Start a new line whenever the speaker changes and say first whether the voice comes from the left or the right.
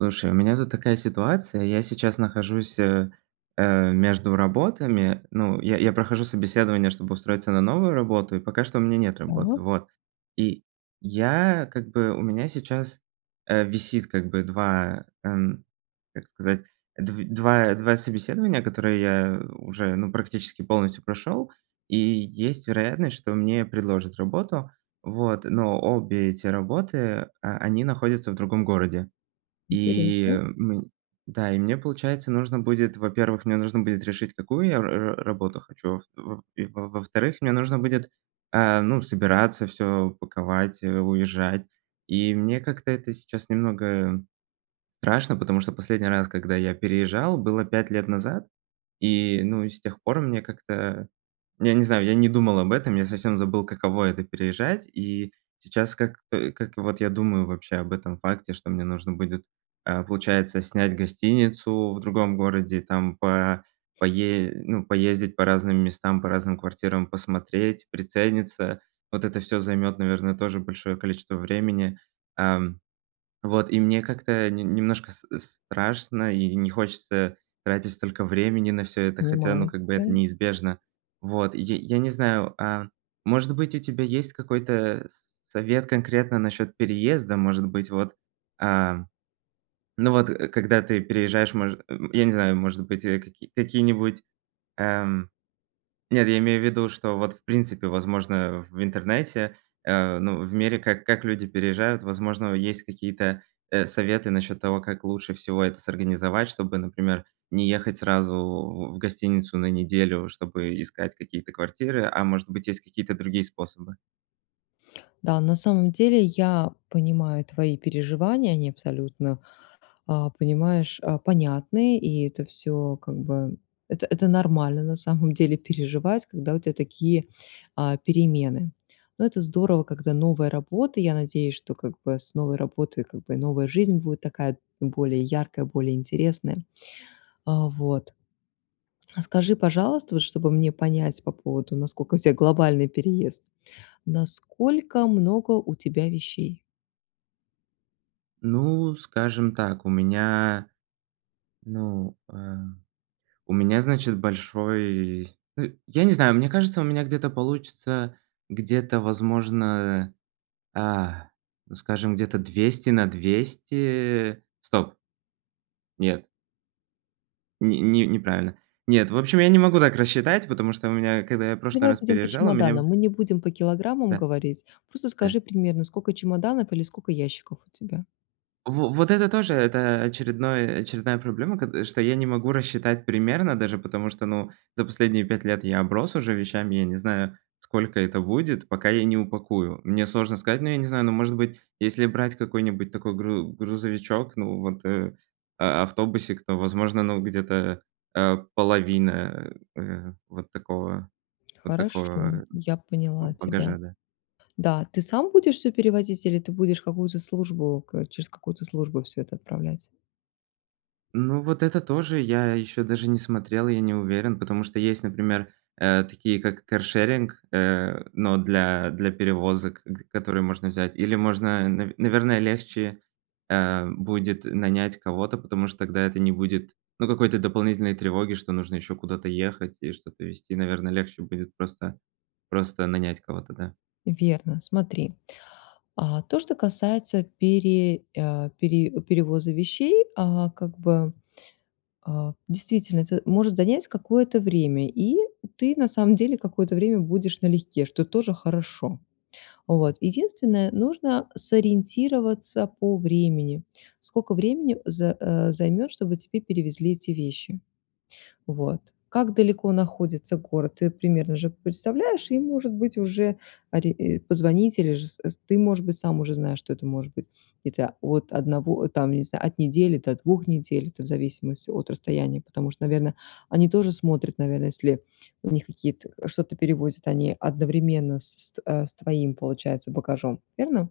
right: Слушай, у меня тут такая ситуация. Я сейчас нахожусь, э, э, между работами. Ну, я я прохожу собеседование, чтобы устроиться на новую работу, и пока что у меня нет работы,
left: Так.
right: вот. И я как бы, у меня сейчас, э, висит как бы 2 м, как сказать, дв два два собеседования, которые я уже, ну, практически полностью прошел, и есть вероятность, что мне предложат работу, вот. Но обе эти работы, а, они находятся в другом городе. И,
left: Интересно.
right: м да, и мне получается, нужно будет, во-первых, мне нужно будет решить, какую я р р работу хочу. И в в и во-вторых, мне нужно будет собираться, всё паковать, уезжать. И мне как-то это сейчас немного страшно, потому что последний раз, когда я переезжал, было 5 лет назад. И, ну, и с тех пор мне как-то, я не знаю, я не думал об этом. Я совсем забыл, каково это- переезжать. И сейчас как, э, как вот я думаю вообще об этом факте, что мне нужно будет, а, получается, снять гостиницу в другом городе, там по па пае ну, поездить по разным местам, по разным квартирам, посмотреть, прицениться. Вот это всё займет, наверное, тоже большое количество времени. Ам, вот, и мне как-то не немножко с страшно, и не хочется тратить столько времени на всё это, хотя, ну,
left: Понимаю
right: как бы это
left: тебя.
right: неизбежно, вот. Й я не знаю, а может быть, у тебя есть какой-то с совет конкретно насчёт переезда. Может быть, вот, а, ну вот когда ты переезжаешь, может, м, я не знаю, может быть, какие какие-нибудь эм. Нет, я имею в виду, что вот, в принципе, возможно, в интернете, э, ну, в мире, как как люди переезжают, возможно, есть какие-то, э, советы насчёт того, как лучше всего это с организовать, чтобы, например, не ехать сразу в в гостиницу на неделю, чтобы искать какие-то квартиры, а может быть, есть какие-то другие способы.
left: Да, на самом деле я понимаю твои переживания, они абсолютно а, понимаешь, а, понятны, и это всё, как бы, это это нормально, на самом деле, переживать, когда у тебя такие, а, перемены. Но это здорово, когда новая работа. Я надеюсь, что, как бы, с новой работой, как бы, новая жизнь будет такая более яркая, более интересная. А вот, а, скажи, пожалуйста, вот чтобы мне понять по поводу, насколько у тебя глобальный переезд, насколько много у тебя вещей?
right: Ну, скажем так. У меня, ну, э У меня, значит, большой ы я не знаю, мне кажется, у меня где-то получится Где-то, возможно, а, ну, скажем, где-то 200 на 200. Стоп. Нет. Ни ни неправильно. Нет, в общем, я не могу так рассчитать, потому что у меня, когда я прошлый
left: Давай
right: раз
left: будем по
right: переезжал, у меня
left: чемоданам. Мы не будем по килограммам
right: Да.
left: говорить, просто скажи
right: Да.
left: примерно, скока чемоданов или скока ящиков у тебя.
right: Во вот это тоже, это очередное очередная проблема, ко что я не могу рассчитать примерно даже, потому что, ну, за последние 5 лет я оброс уже вещами. Я не знаю, сколько это будет, пока я не упакую. Мне сложно сказать, но я не знаю, может быть, если брать какой-нибудь такой гру грузовичок, ну, вот э, а автобусик, то, возможно, ну, где-то, э, половина, э, э, вот такого, вот
left: Хорошо,
right: такого
left: я
right: ба
left: поняла тебя.
right: багажа, да.
left: Да. Ты сам будешь всё перевозить или ты будешь какую-то службу к через какую-то службу всё это отправлять?
right: Ну, вот это тоже, я ещё даже не смотрел, я не уверен, потому что есть, например, э, такие как каршеринг, э, но для для перевозок, г которые можно взять, или можно, нав наверное, легче, эм, будет нанять кого-то, потому что тогда это не будет, ну, какой-то дополнительной тревоги, что нужно ещё куда-то ехать и что-то везти. Наверное, легче будет просто просто нанять кого-то, да?
left: Верно, смотри. А, то, что касается пере а, пере перевоза вещей, а, как бы, а, действительно, это может занять какое-то время, и ты, на самом деле, какое-то время будешь налегке, что тоже хорошо. Вот, единственное- нужно сориентироваться по времени. Сколько времени з э, займёт, чтобы тебе перевезли эти вещи. Вот. Как далеко находится город, ты примерно же представляешь, и, может быть, уже ори и позвонить, или же з эс ты, может быть, сам уже знаешь, что это может быть. Это, вот, 1, там, не знаю, от недели до 2 недель, это в зависимости от расстояния, потому что, наверное, они тоже смотрят, наверное, если у них какие-то, что-то перевозят, они одновременно с ст э, с твоим, получается, багажом, верно?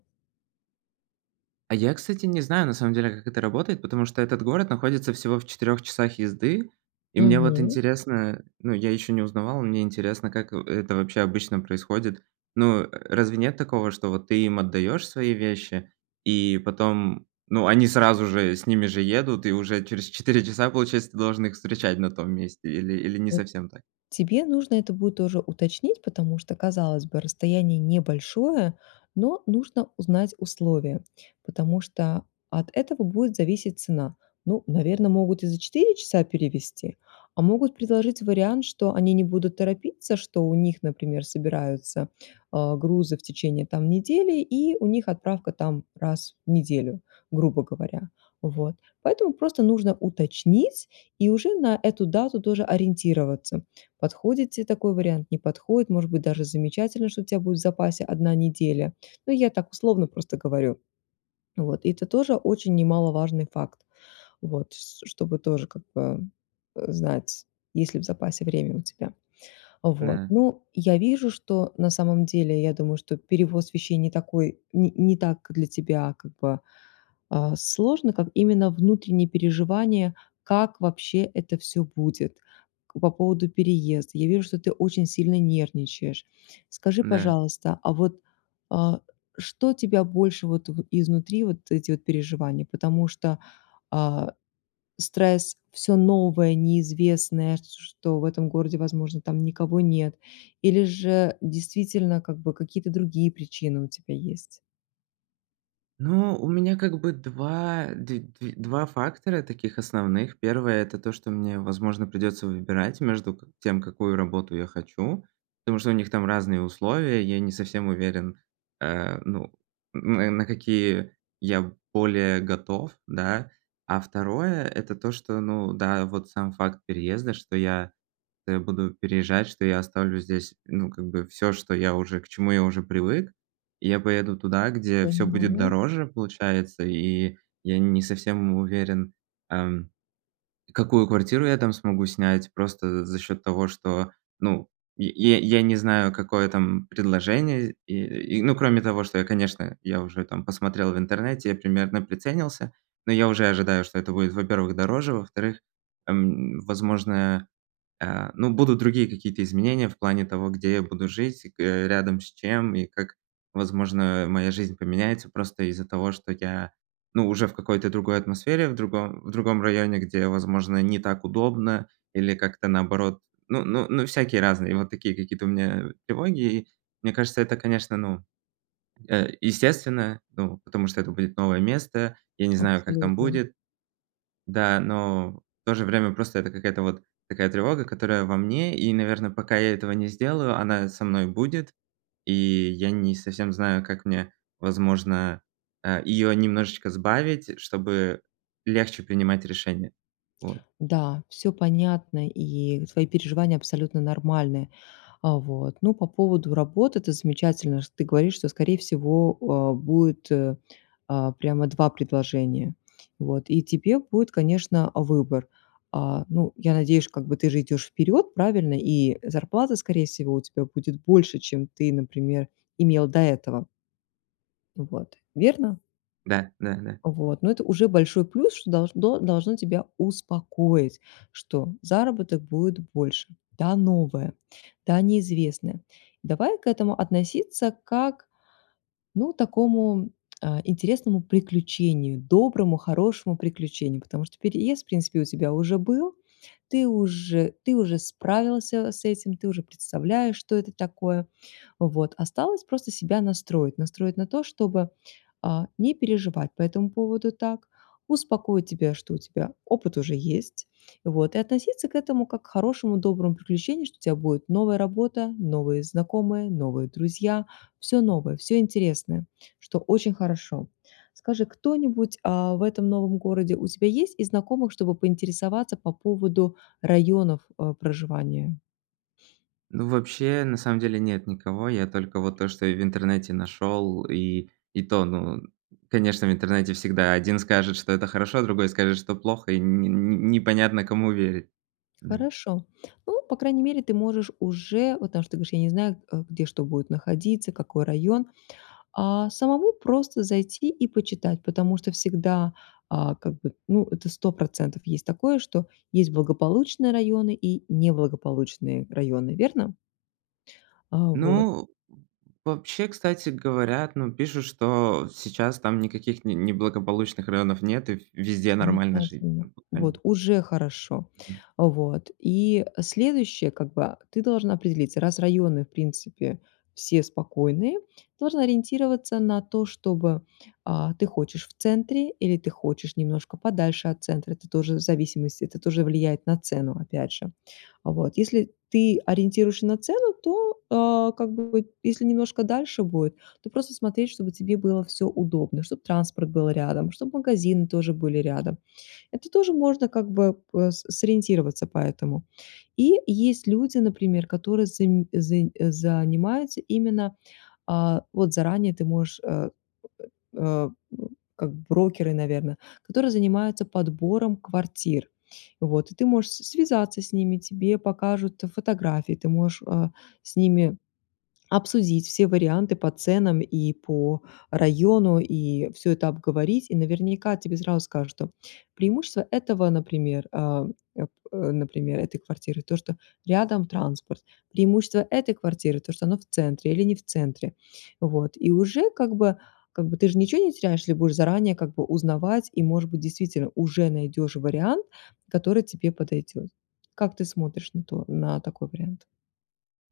right: А я, кстати, не знаю, на самом деле, как это работает, потому что этот город находится всего в 4 часах езды. И мне вот
left: Мгм.
right: интересно, ну, я ещё не узнавал, мне интересно, как, э, это вообще обычно происходит. Ну, э, разве нет такого, что вот ты им отдаешь свои вещи и потом, ну, они сразу же с ними же едут и уже через 4 часа, получается, ты должен их встречать на том месте или или не
left: Вот,
right: совсем так?
left: тебе нужно это будет тоже уточнить, потому что, казалось бы, расстояние небольшое, но нужно узнать условия, потому что от этого будет зависеть цена. Ну, наверно, могут и за 4 часа перевезти, а могут предложить вариант, что они не будут торопиться, что у них, например, собираются, а, грузы в течение, там, недели и у них отправка, там, раз в неделю, грубо говоря. Вот, поэтому просто нужно уточнить и уже на эту дату тоже ориентироваться. Подходит те такой вариант, не подходит, может быть даже замечательно, что у тя будет в запасе одна неделя, ну я так условно просто говорю. Вот, и это тоже очень немаловажный факт, вот, с ш чтобы тоже, как бы, э, знать, есть ли в запасе время у тебя. Вот,
right: На
left: ну, я вижу, что, э, на самом деле, я думаю, что перевоз вещей не такой, не не так для тебя, как бы, а, сложно, как именно внутренние переживания, как вообще это всё будет. К по поводу переезда, я вижу, что ты очень сильно нервничаешь. Скажи,
right: Да.
left: пожалуйста, а вот, а, что тебя больше вот в изнутри, вот эти вот переживания, потому что, а, стресс всё новое, неизвестное, с что в этом городе, возможно, там никого нет, или же действительно, как бы какие-то другие причины у тебя есть?
right: Ну, у меня как бы 2 д 2, 2 фактора таких основных. Первое, это то, что мне, возможно, придётся выбирать между как тем, какую работу я хочу, потому что у них там разные условия. Я не совсем уверен, э, ну, н на какие я более готов, да? А второе, это то, что, ну да, вот сам факт переезда, что я, э, буду переезжать, что я оставлю здесь, ну, как бы, всё, что я уже к чему я уже привык. Я поеду туда, где всё будет
left: Понимаю.
right: дороже, получается, и я не совсем уверен, ам, какую квартиру я там смогу снять. Просто за за счёт того, что, ну, я я я не знаю, какое там предложение и, и, ну кроме того, что я, конечно, я уже там, посмотрел в интернете, я примерно приценился. Но я уже ожидаю, что это будет, во-первых, дороже. Во-вторых, эм, возможно, а, ну будут другие какие-то изменения в плане того, где я буду жить к э, рядом с чем, и как, возможно, моя жизнь поменяется, просто из-за того, что я, ну, уже в какой-то другой атмосфере, в другом в другом районе, где, возможно, не так удобно или как-то наоборот. Ну ну ну всякие разные, и вот такие какие-то у меня тревоги. Мне кажется, это конечно, ну, э, естественно, ну, потому что это будет новое место. Я не знаю, как там
left: Абсолютно.
right: будет. Да, но, в то же время просто это какая-то вот, такая тревога, которая во мне, и наверное, пока я этого не сделаю, она со мной будет. И я не совсем знаю, как мне, возможно, а её немножечко сбавить, чтобы легче принимать решения. Вот.
left: Да, всё понятно, и твои переживания абсолютно нормальны. А вот, ну, по поводу работы, это замечательно, что ты говоришь, что скорее всего, а, будет, э, а, прямо 2 предложения, вот, и тебе будет, конечно, выбор. А, ну, я надеюсь, как бы, ты же идёшь вперёд, правильно, и зарплата скорее всего у тебя будет больше, чем ты, например, имел до этого. Вот, верно?
right: Да, да-да.
left: Вот, но это уже большой плюс, что долждно должны тебя успокоить, что заработок будет больше. Да, новое, да, неизвестное. Давай к этому относиться как, ну, такому, а, интересному приключению, доброму, хорошему приключению. Потому что переезд в принципе у тебя уже был, ты уже, ты уже справился с этим, ты уже представляешь, что это такое. Вот, осталось просто себя настроить, настроить на то, чтобы, а, не переживать по этому поводу так, успокоить тебя, что у тебя опыт уже есть, вот, и относиться к этому как к хорошему, доброму приключению, что у тебя будет новая работа, новые знакомые, новые друзья, всё новое, всё интересное, что очень хорошо. Скажи, кто-нибудь, а, в этом новом городе у тебя есть из знакомых, чтобы поинтересоваться по поводу районов, э, проживания?
right: Ну, вообще, на самом деле нет никого. Я только вот то, что я в интернете нашел, и и то, ну, конечно, в интернете всегда один скажет, что это хорошо, а другой скажет, что плохо, и не не не понятно, кому верить, да.
left: Хорошо. Ну, по крайней мере ты можешь уже, вот, потому что ты говоришь: "Я не знаю, а, где, что будет находиться, какой район", а, самому просто зайти и почитать, потому что всегда, а, как бы, ну, это 100 % есть такое, что есть благополучные районы и неблагополучные районы, верно? А, вот.
right: Ну, э, вообще, кстати, говорят, ну, пишут, что сейчас там никаких не неблагополучных районов нет и в везде нормально жить,
left: Замечательно,
right: как бы.
left: вот
right: [unintelligible]
left: уже хорошо. А, вот и, э, следующее как бы, а, ты должен определиться: раз районы в принципе все спокойные, ты должен ориентироваться на то, чтобы, а, ты хочешь в центре или ты хочешь немножко подальше от центра. Это тоже в зависимости, это тоже влияет на цену опять же. А вот если ты ориентируешься на цену, то, а, как бы, если немножко дальше будет, то просто смотреть, чтобы тебе было всё удобно, чтобы транспорт был рядом, чтобы магазины тоже были рядом. Это тоже можно как бы бы п сориентироваться по этому. И есть люди, например, которые зам зан занимаются именно, а, вот заранее ты можешь, э, э, э, как брокеры, наверно, которые занимаются подбором квартир. Вот, и ты можешь с связаться с ними, тебе покажут, э, фотографии, ты можешь, а, с ними обсудить все варианты по ценам и по району, и всё это обговорить, и наверняка тебе сразу скажут, что преимущества этого, например, а, э, п э, например, этой квартиры то, что рядом транспорт, преимущества этой квартиры то, что она в центре или не в центре. Вот, и уже как бы, как бы ты же ничего не теряешь, если будешь заранее как бы узнавать, и, может быть, действительно уже найдешь вариант, который тебе подойдет. Как ты смотришь на то на такой вариант?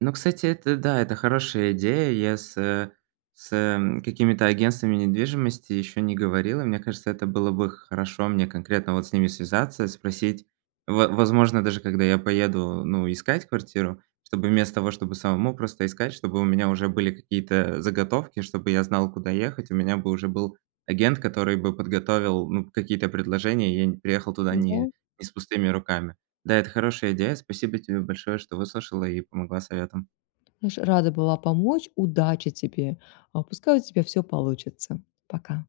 right: Но, кстати, это, э, да, это хорошая идея. И я с, э, с, эм, какими-то агентствами недвижимости ещё не говорил. И мне кажется, это было бы хорошо мне конкретно, вот, с ними связаться, спросить. Во возможно, даже когда я поеду, э, ну, искать квартиру, чтобы вместо того, чтобы самому просто искать, чтобы у меня уже были какие-то, э, заготовки, чтобы я знал, куда ехать, у меня бы уже был агент, который бы подготовил, ну, какие-то предложения, и я не переехал туда не
left: Н-да.
right: не с пустыми руками. Да, это хорошая идея. Спасибо тебе большое, что выслушала и помогла советом.
left: Знаешь, рада была помочь. Удачи тебе! А, пускай у тебя всё получится! Пока.